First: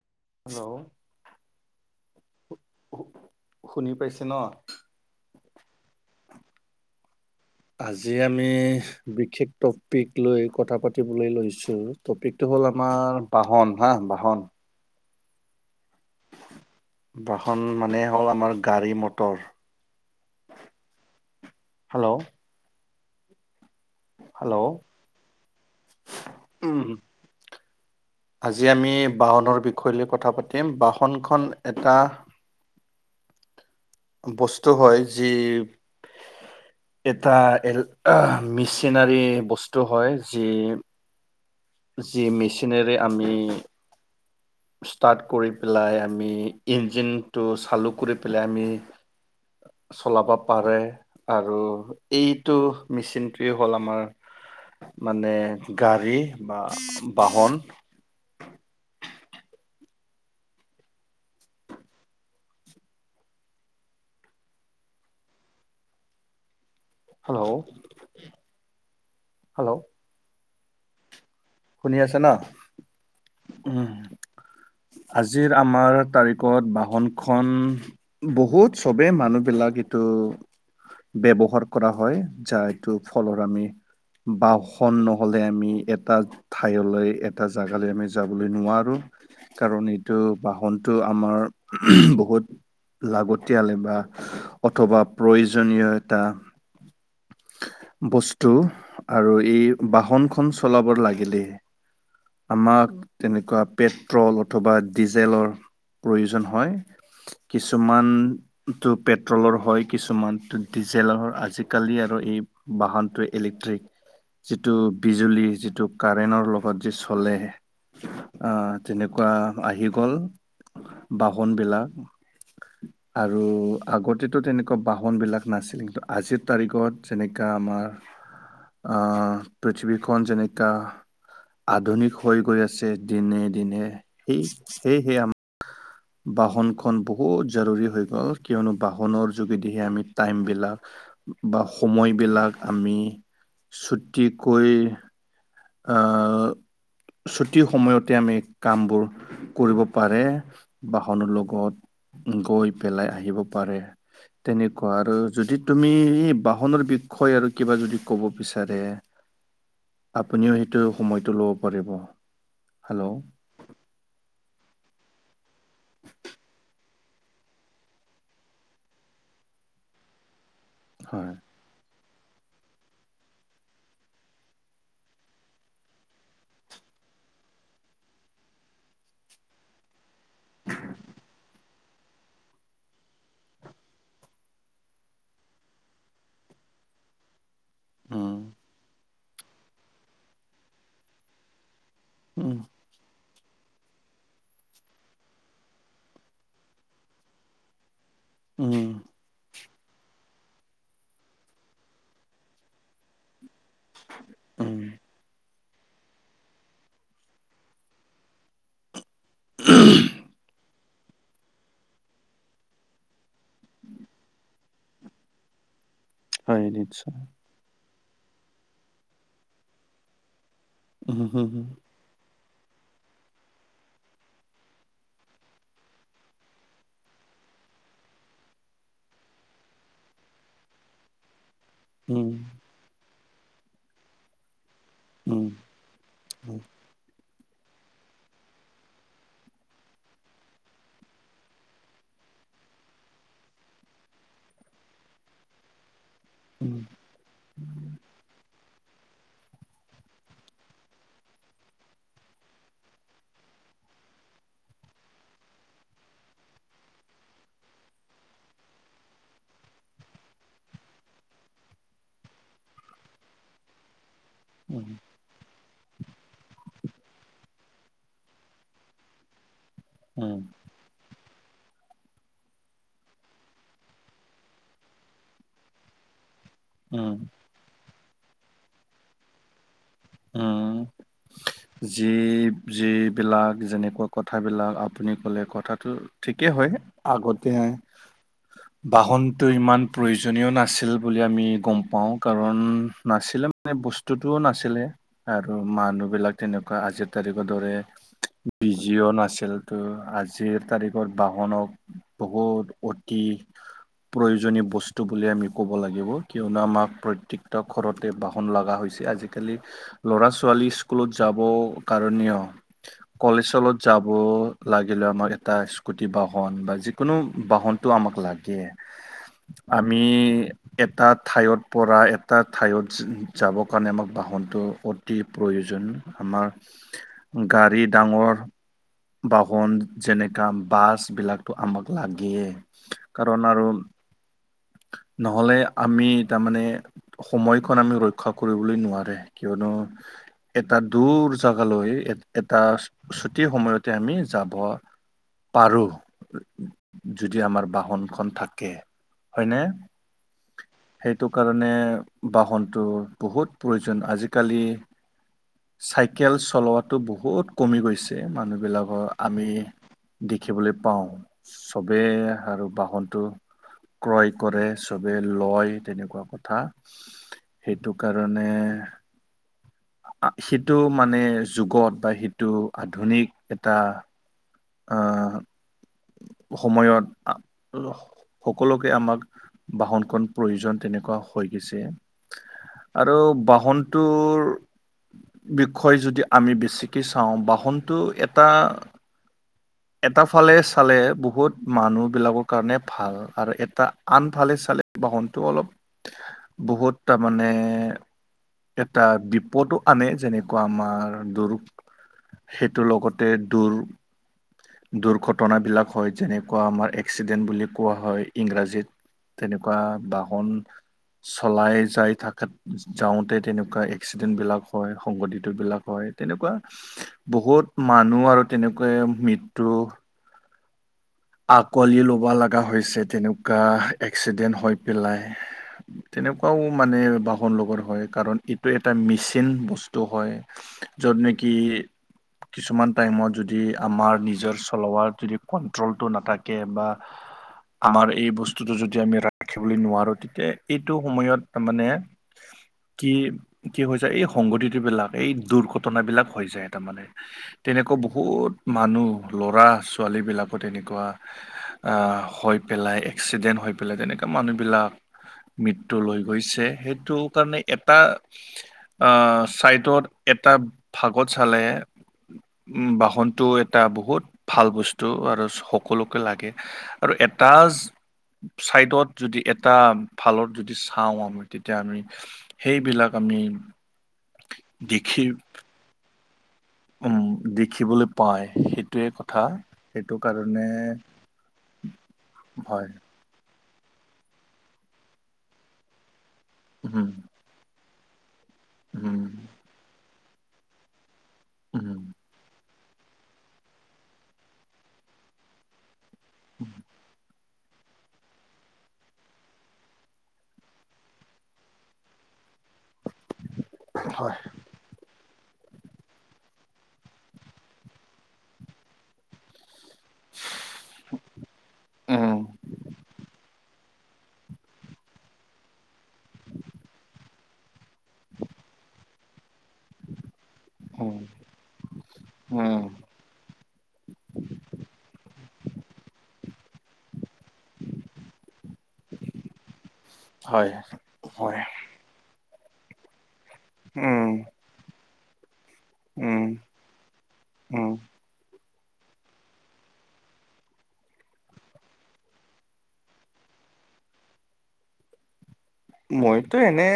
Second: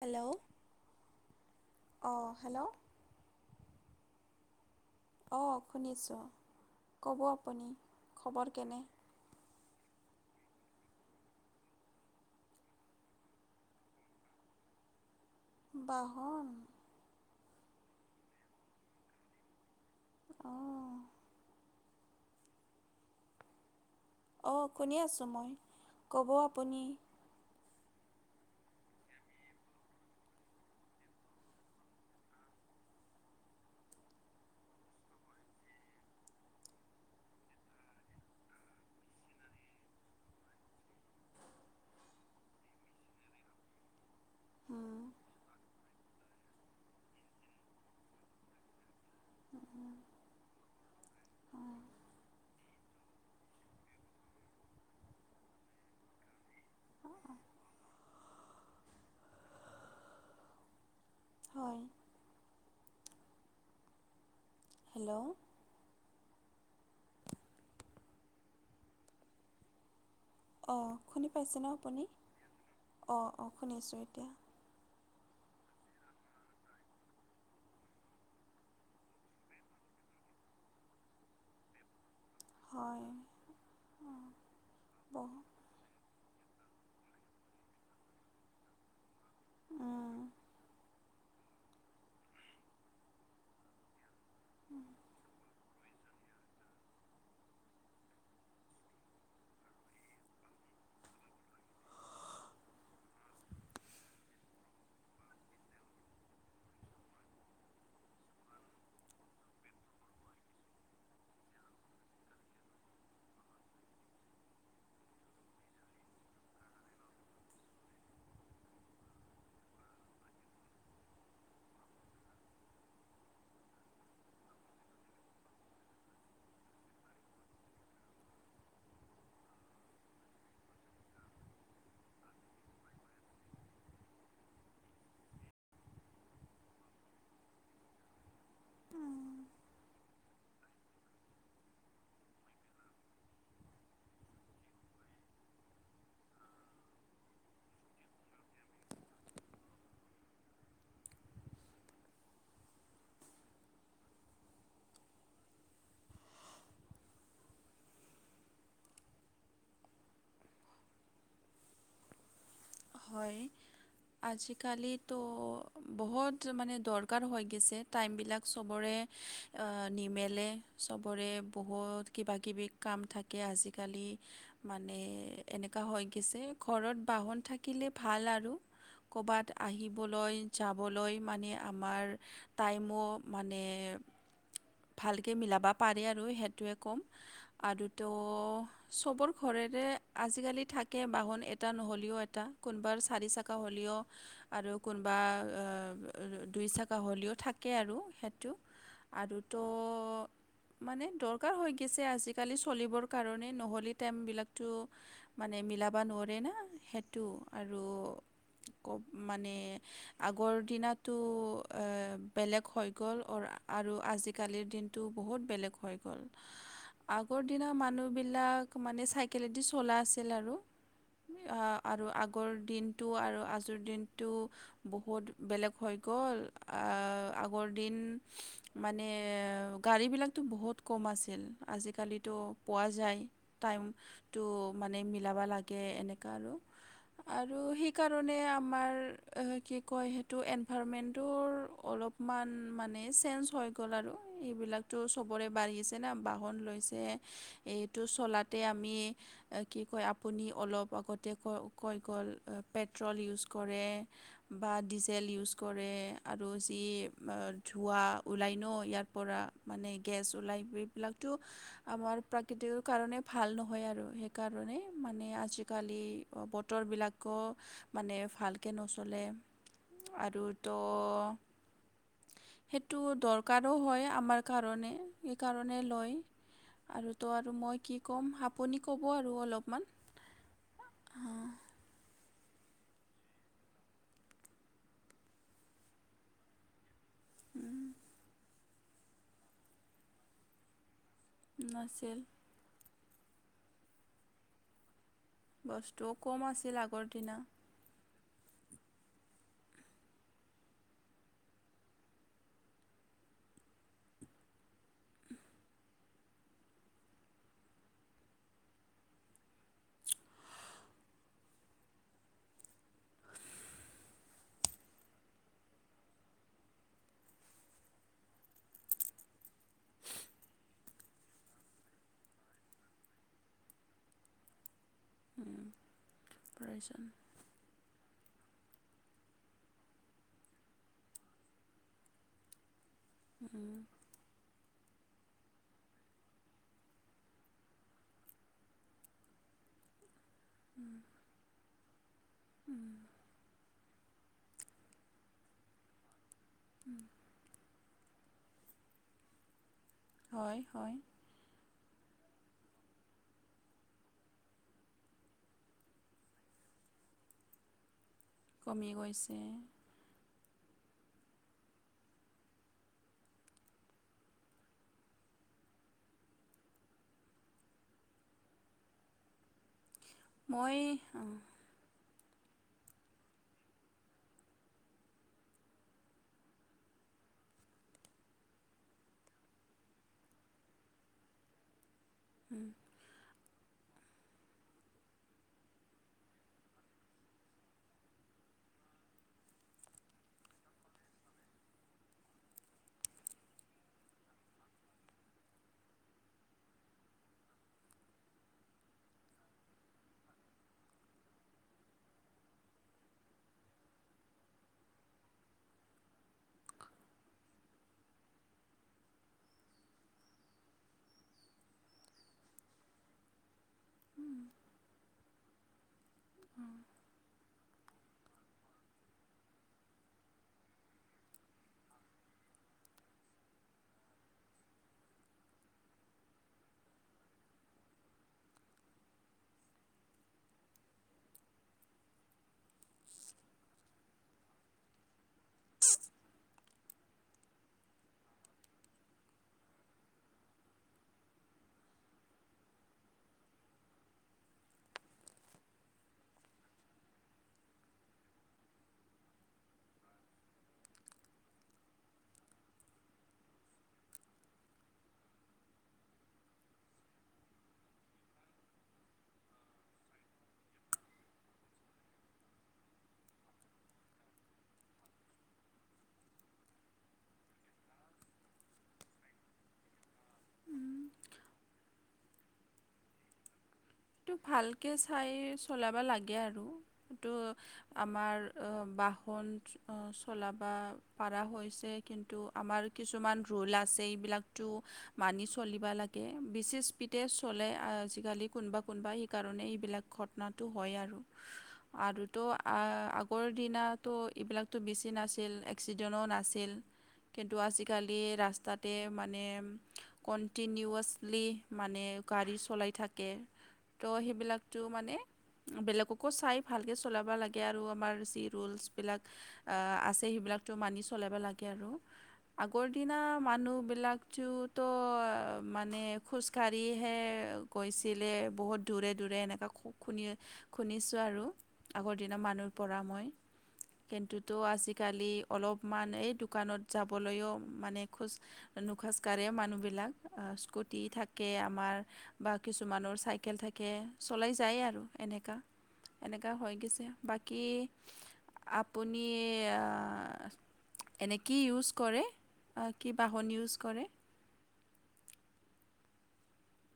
Hello hello অ hello শুনি পাইছে ন? অ শুনিছোঁ। ক'ব আপুনি আজি আমি খবৰ কেনে? বিশেষ টপিক লৈ কথা পাতিবলৈ লৈছোঁ টপিকটো হ'ল, আমাৰ বাহন হা বাহন। বাহন। বাহন মানে হ'ল আমাৰ গাড়ী মটৰ। অ। হেল্লো'? অঁ হেল্ল' শুনি আছোঁ মই। ক'ব উম আপুনি? আজি আমি বাহনৰ বিষয় লৈ কথা পাতিম। বাহনখন এটা বস্তু হয় যি এটা এল মেচিনাৰী বস্তু হয় যি, যি মেচিনেৰেী আমি উম, ষ্টাৰ্ট কৰি পেলাই আমি, ইঞ্জিনটো চালু কৰি পেলাই আমি চলাব পাৰে আৰু উম, এইটো মেচিনটোৱেই হ'ল আমাৰ মানে গাড়ী বা বাহন। হয়। হেল্লো'? Hello hello? অ শুনি পাইছে ন আপুনি? আছে না অ অ উম শুনিছোঁ এতিয়া। আজিৰ আমাৰ তাৰিখত বাহনখন বহুত চবেই মানুহবিলাক এইটো ব্যৱহাৰ কৰা হয়। যাৰ এইটো হয় ফলত আমি বাহন বহ নহ'লে আমি এটা ঠাইলৈ এটা জেগালৈ আমি যাবলৈ নোৱাৰোঁ। কাৰণ উম, এইটো বাহনটো টো আমাৰ বহুত লাগতিয়াল বা অথবা প্ৰয়োজ- প্ৰয়োজনিয়তা। বস্তু আৰু এই বাহনখন চলাব লাগিলেই [unintelligible] আমাক তেনেকুৱা পেট্ৰল অথবা ডিজেলৰ প্ৰয়োজন হয়। কিছুমান। টো পেট্ৰলৰ হয় কিছুমান ত ডিজেলৰ আজিকালি আৰু এই। বাহনটোয়ে ইলেক্ট্ৰিক যিটো বিজুলী যিটো কাৰেনৰ লগত। যে চলে আহ তেনেকুৱা আহি গ'ল। বাহনবিলাক। আৰু আগতেতো তেনেকুৱা বাহনবিলাক নাছিল কিন্তু আজিৰ তাৰিখত যেনেকা আমাৰ। আ পৃথিৱীখন যেনেকা। আধুনিক হৈ গৈ আছে দিনে দিনে সেই সেয়েহে আমাৰ বাহনখন বহুত জৰুৰী হৈ গ'ল কিয়নো বাহনৰ উম, যোগেদি আমি টাইমবিলাক বা সময়বিলাক আমি ছুটিকৈ অ ছুটি সময়তে আমি কামবোৰ। কৰিব পাৰে বাহনৰ লগত গৈ পেলাই আহিব পাৰে। তেনেকুৱা আৰু যদি তুমি এই বাহনৰ বিষয় আৰু কিবা যদি ক'ব বিচাৰে। আপুনিও সেইটো সময়টো ল'ব পাৰিব। হেল্ল' হয় আজিকালিতো বহুত মানে দৰ কাৰ হৈ গেছে টাইমবিলাক চবৰে নিমেলে চবৰে। হয় বহুত কিবাকিবি কাম থাকে আজিকালি। মানে এনেকা হৈ গেছে ঘৰত বাহন থাকিলে ভাল আৰু। ক'বাত আহিবলৈ যাবলৈ মানে আমাৰ। টাইমো মানে ভালকে মিলাবা পাৰে আৰু সেইটোৱে ক'ম। আৰু ত উম চবৰ ঘৰেৰে আজিকালি থাকে বাহন এটা নহ'লেও এট এটা উম কোনবাৰ চাৰি চাকা হ'লেঅ আৰু কোনবা দুই চাক হ'লেও থাকে আৰু সেইটো। উম। আৰু ত মানে দৰকাৰ হৈ গেছে আজিকালি চলিবৰ কাৰণে নহ লে টাইম বিলাকটো উম মানে মিলাবা নোৱৰে না সেটো আৰু। কব মানে আগৰ দিনত ইটো আ বেলেগ হৈ গ'ল অৰ আৰু আজিকালিৰ দিনটো বহুত বেলেগ হৈ গ'ল হয় নিশ্চয় আগৰ দিনা মানুহ বিলাক মানে চাইকলেদি চলা আছিল আৰু উম হম আ হম আৰু আগ আগৰ দিনটো আৰু আজিৰ দিনটো বহুত বেলেগ হৈ গ'ল আহ আগৰ দিন মানে গাড়ীবিলাকতো বহুত কম আছিল উম আজিকালিতো পোৱা যায় টাইম টো মানে মিলাবা লাগে এনেকা আৰু আৰু সেইকাৰণে আমাৰ কি কয় সেইটো এনভাৰমেণ্টৰ অলপ মান মানে চেঞ্জ হৈ গ'ল আৰু এইবিলাকটো সবৰে বাঢ়িছে তেনা বাহন লৈছে এইটো চলাত তে আমি কি কয় আপুনি অলপ আগতীয়াকৈ কৈ গল পেট্ৰল ইউজ কৰে। বা ডিজেল ইউজ কৰে আৰু যি ধোঁৱা ওলাই ন ইয়াৰ পৰা মানে গেছ ওলাই এইবিলাকতো আমাৰ প্ৰাকৃতিৰ কাৰণে ভাল নহয় আৰু। কাৰণে মানে আজিকালি অবোধ উত্তৰ বিলাকো মানে ভালকৈ নচলে হম আৰু তো সেইটো দৰকাৰো হয় আমাৰ কাৰণে সেইকাৰণে লয় আৰু তো আৰু মই কি ক'ম আপুনি ক'ব আৰু অলপমান উম যি যিবিলাক যেনেকুৱা কথাবিলাক আপুনি ক'লে কথাটো ঠিকেই হয় আগতে বাহনটো ইমান প্ৰয়োজনীয় নাছিল বুলি আমি গম পাওঁ নাছিল কাৰণ নাছিলে মানে বস্তুটোও নাছিলে আৰু মানুহ বস্তুও বিলাক কম যেনেকুৱা আছিল আগৰ আজিৰ দিনা তাৰিখৰ দৰে বিজিঅ' নাছিল তো আজিৰ তাৰিখত বাহনক বহুত অতি প্ৰয়োজনীয় বস্তু বুলি আমি ক'ব লাগিব কিয়নো আমাক প্ৰত্যেকটো ঘৰতে বাহন লগা হৈছে আজিকালি ল'ৰা-ছোৱালী স্কুলত যাব কাৰণেও কলেজত হলত যাব লাগিলে আমাৰ এটা স্কুটি বাহন বা যি কোনো বাহনটো আমাক লাগে আমি এটা ঠাইৰ পৰা এটা ঠাইত যাবৰ কাৰণে আমাক বাহনটো অতি প্ৰয়োজন প্ৰাইচন আমাৰ গাড়ী ডাঙৰ বাহন যেনেকা বাছবিলাকটো আমাক লাগে কাৰণ আৰু নহ'লে আমি তাৰমানে সময়খন আমি ৰক্ষা কৰিবলৈ নোৱাৰে কিয়নো এটা দূৰ যাত আগালৈ এ এটা ছুটিৰ সময়তে আমি যাব পাৰোঁ [inaudible] যদি আমাৰ বাহনখন থাকে হয়নে হয় হয় সেইটো কাৰণে বাহনটো বহুত প্ৰয়োজন আজিকালি চাইকেল চলোৱাটো বহুত কমি গৈছে কমি মানুহবিলাকৰ গৈছে আমি দেখিবলৈ পাওঁ ছবেই আৰু বাহনটো ক্ৰয় কৰে চবে লয় তেনেকুৱা কথা সেইটো কাৰণে সেইটো মানে মই যুগত বা সেইটো আধুনিক এটা আহ সময়ত সকলোকে আমাক বাহনখন প্ৰয়োজন তেনেকুৱা হৈ গৈছে আৰু বাহন তোৰ বিষয়ে যদি আমি বেছিকৈ চাওঁ বাহনটো এটা এটা ফালে চালে বহুত মানুহ বিলাকৰ কাৰণে ভাল আৰু এটা আনফালে চালে বাহনটো অলপ বহুত তাৰমানে এটা বিপদো আনে যেনেকুৱা আমাৰ দৰ সেইটোৰ লগতে দূৰ দুৰ্ঘটনাবিলাক হয় যেনেকুৱা আমাৰ এক্সিডেণ্ট বুলি কোৱা হয়। ইংৰাজীত তেনেকুৱা বাহন। চলাই যাই থাকাত যাওঁতে তেনেকা প্ৰায় এক্সিডেন্ট বিলাক হয় সংঘটিত বিলাক হয় তেনেকুৱা বহুত মানুহ আৰু তেনেকুৱৈ মৃত্যু আকোৱালি ল'ব লগা হৈছে তেনেকুৱা এক্সিডেণ্ট হৈ পেলাই। তেনেকুৱাও মানে বাহন লগৰ হয়, কাৰণ এইটো এটা মেচিন বস্তু হয়। য'ত নেকি কিছুমান টাইমত যদি আমাৰ নিজৰ চলোৱাত যদি কন্ট্ৰল টো নাথাকে বা আমাৰ এই বস্তুটো যদি আমি ৰাখিবলৈ নোৱাৰোঁ, তেতিয়া এইটো সময়ত মানে কি, কি হৈ যায় এই সংঘতটিবিলাক এই দুৰ্ঘটনাবিলাক হৈ যায় তাৰমানে। তেনেকুৱা বহুত মানুহ ল'ৰা ছোৱালীবিলাকৰ তেনেকা কুৱা আহ, হৈ পেলাই এক্সিডেন্ট হৈ পেলাই তেনেকে মানুহবিলাক মৃত্যু লৈ গৈছে, সেইটো কাৰণে এটা আহ, চাইডত এটা ভাগত চালে উম, বাহনতটো এটা বহুত ভাল বস্তু আৰু সকলোকে লাগে আৰু এটা ছাইডত যদি এটা ফালত যদি চাওঁ আমি, তেতিয়া আমি সেইবিলাক আমি সেটো ভালকে দেখি চাই চলাব লাগে আৰু উম, এইটো দেখিবলৈ আমাৰ পায় আহ, সেইটোৱে কথা। বাহন সেইটো কাৰণে চলাবা পাৰা হৈছে। কিন্তু, আমাৰ হয় কিছুমান ৰোল আছে এইবিলাকটো মানি চলিব লাগে, বেছি উম, স্পিডে চলে আজিকালি কোনোবা, কোনোবা উম, সেইকাৰণে এইবিলাক ঘটনাটো হয়, আৰু। উম, আৰুতো আগৰ দিনাতো এইবিলাকতো বেছি নাছিল এক এক্সিডেণ্টো নাছিল, কিন্তু আজিকালি ৰাস্তাতে মানে কণ্টিনিউৱাচলি মানে গাড়ী চলাই থাকে, ত' হয়। সেইবিলাক টো মানে বেলেগকো চাই ভালকে চলাব লাগে আৰু আমাৰ যি ৰোলচবিলাক। অ', আছে সেইবিলাকতো মানি চলাবা লা গে আৰু উম, আগৰ দিনা মানুহবিলাক তো ত' মানে খোজকাঢ়িহে গৈছিলে বহুত দূৰে, দূৰে এনেকুৱা খুব খুনি উম, শুনিছোঁ আৰু আগৰ দিনৰ মানুহৰ উম, পৰা মই। কিন্তুতো আজিকালি অলপমান এই দোকানত যাবলৈও মানে খোজ নুখজকাঢ়েও মানুহবিলাক। অ', হয়, স্কুটি থাকে হয়, আমাৰ, বা কিছুমানৰ চাইকেল থা কে উম, চলাই যায় আৰু এনেকা, উম, এনেকা হৈ গৈছে বাকী উম। আপুনি আহ এনে কি ইউজ কৰে, কি বাহন ইউজ কৰে? মইতো এনে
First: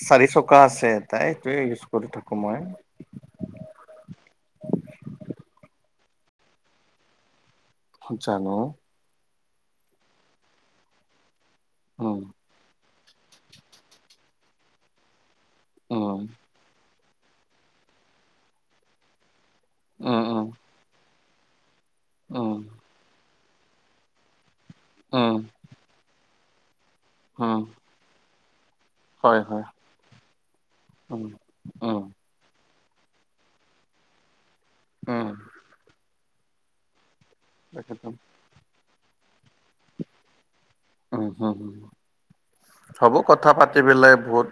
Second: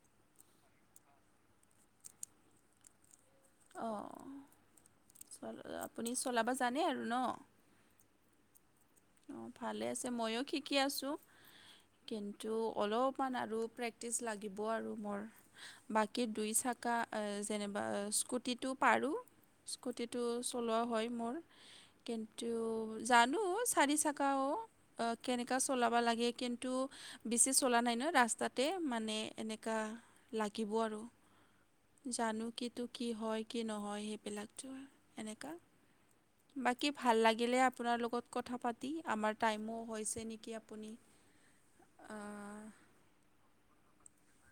চাৰি চকা আছে এটা, এইটোয়ে ইউজ কৰি থাকোঁ মই। অ', আপুনি চলাব জানে আৰু ন'? জানোঁ। অ', ভালে আছে ময়ো শিকি আছোঁ, উম, কিন তু অলপমান আৰু প্ৰেক্টিচ লাগিব আৰু মোৰ। উম। বাকী দুই চাক কা এ, যেনিবা স্কুটিটো পাৰোঁ, উম স্কুটিটো উম চলোৱাও হয়, মোৰ। কিন্তু উম জানো চাৰি চাকাও, উম কেনেকা চ চলাব লাগে কিন্তু, বেছি উম চলা নাই ন, ৰাস্তাত তে মানে হয় হয় এনেকা লাগিব আৰু। উম উম জানো কি টো কি হয়, কি নহয় সেইবিলাকতো উম এনেকা। বাকী ভাল লাগিলে আপোনাৰ একদম লগত কথা পাতি। আমাৰ টাইমো হৈছে নেকি আপ [unintelligible] হ'ব কথা পাতি পেলাই বহুত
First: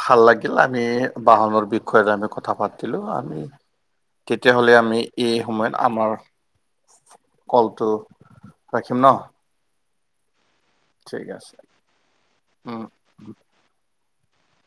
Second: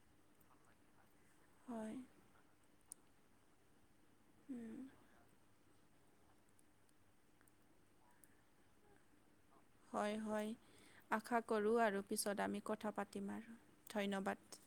ভাল লাগিলানে? বাহনৰ হয় বিষয়ত আমি কথা পাতিলো আমি, তেতিয়াহ'লে উম, আমি এই সময়ত আমাৰ কলটো ৰাখিম ন? হয়, হয়, ঠিক আশা আছে কৰোঁ আৰু পিছত আমি উম কথা পাতিম আৰু, ধন্যবাদ।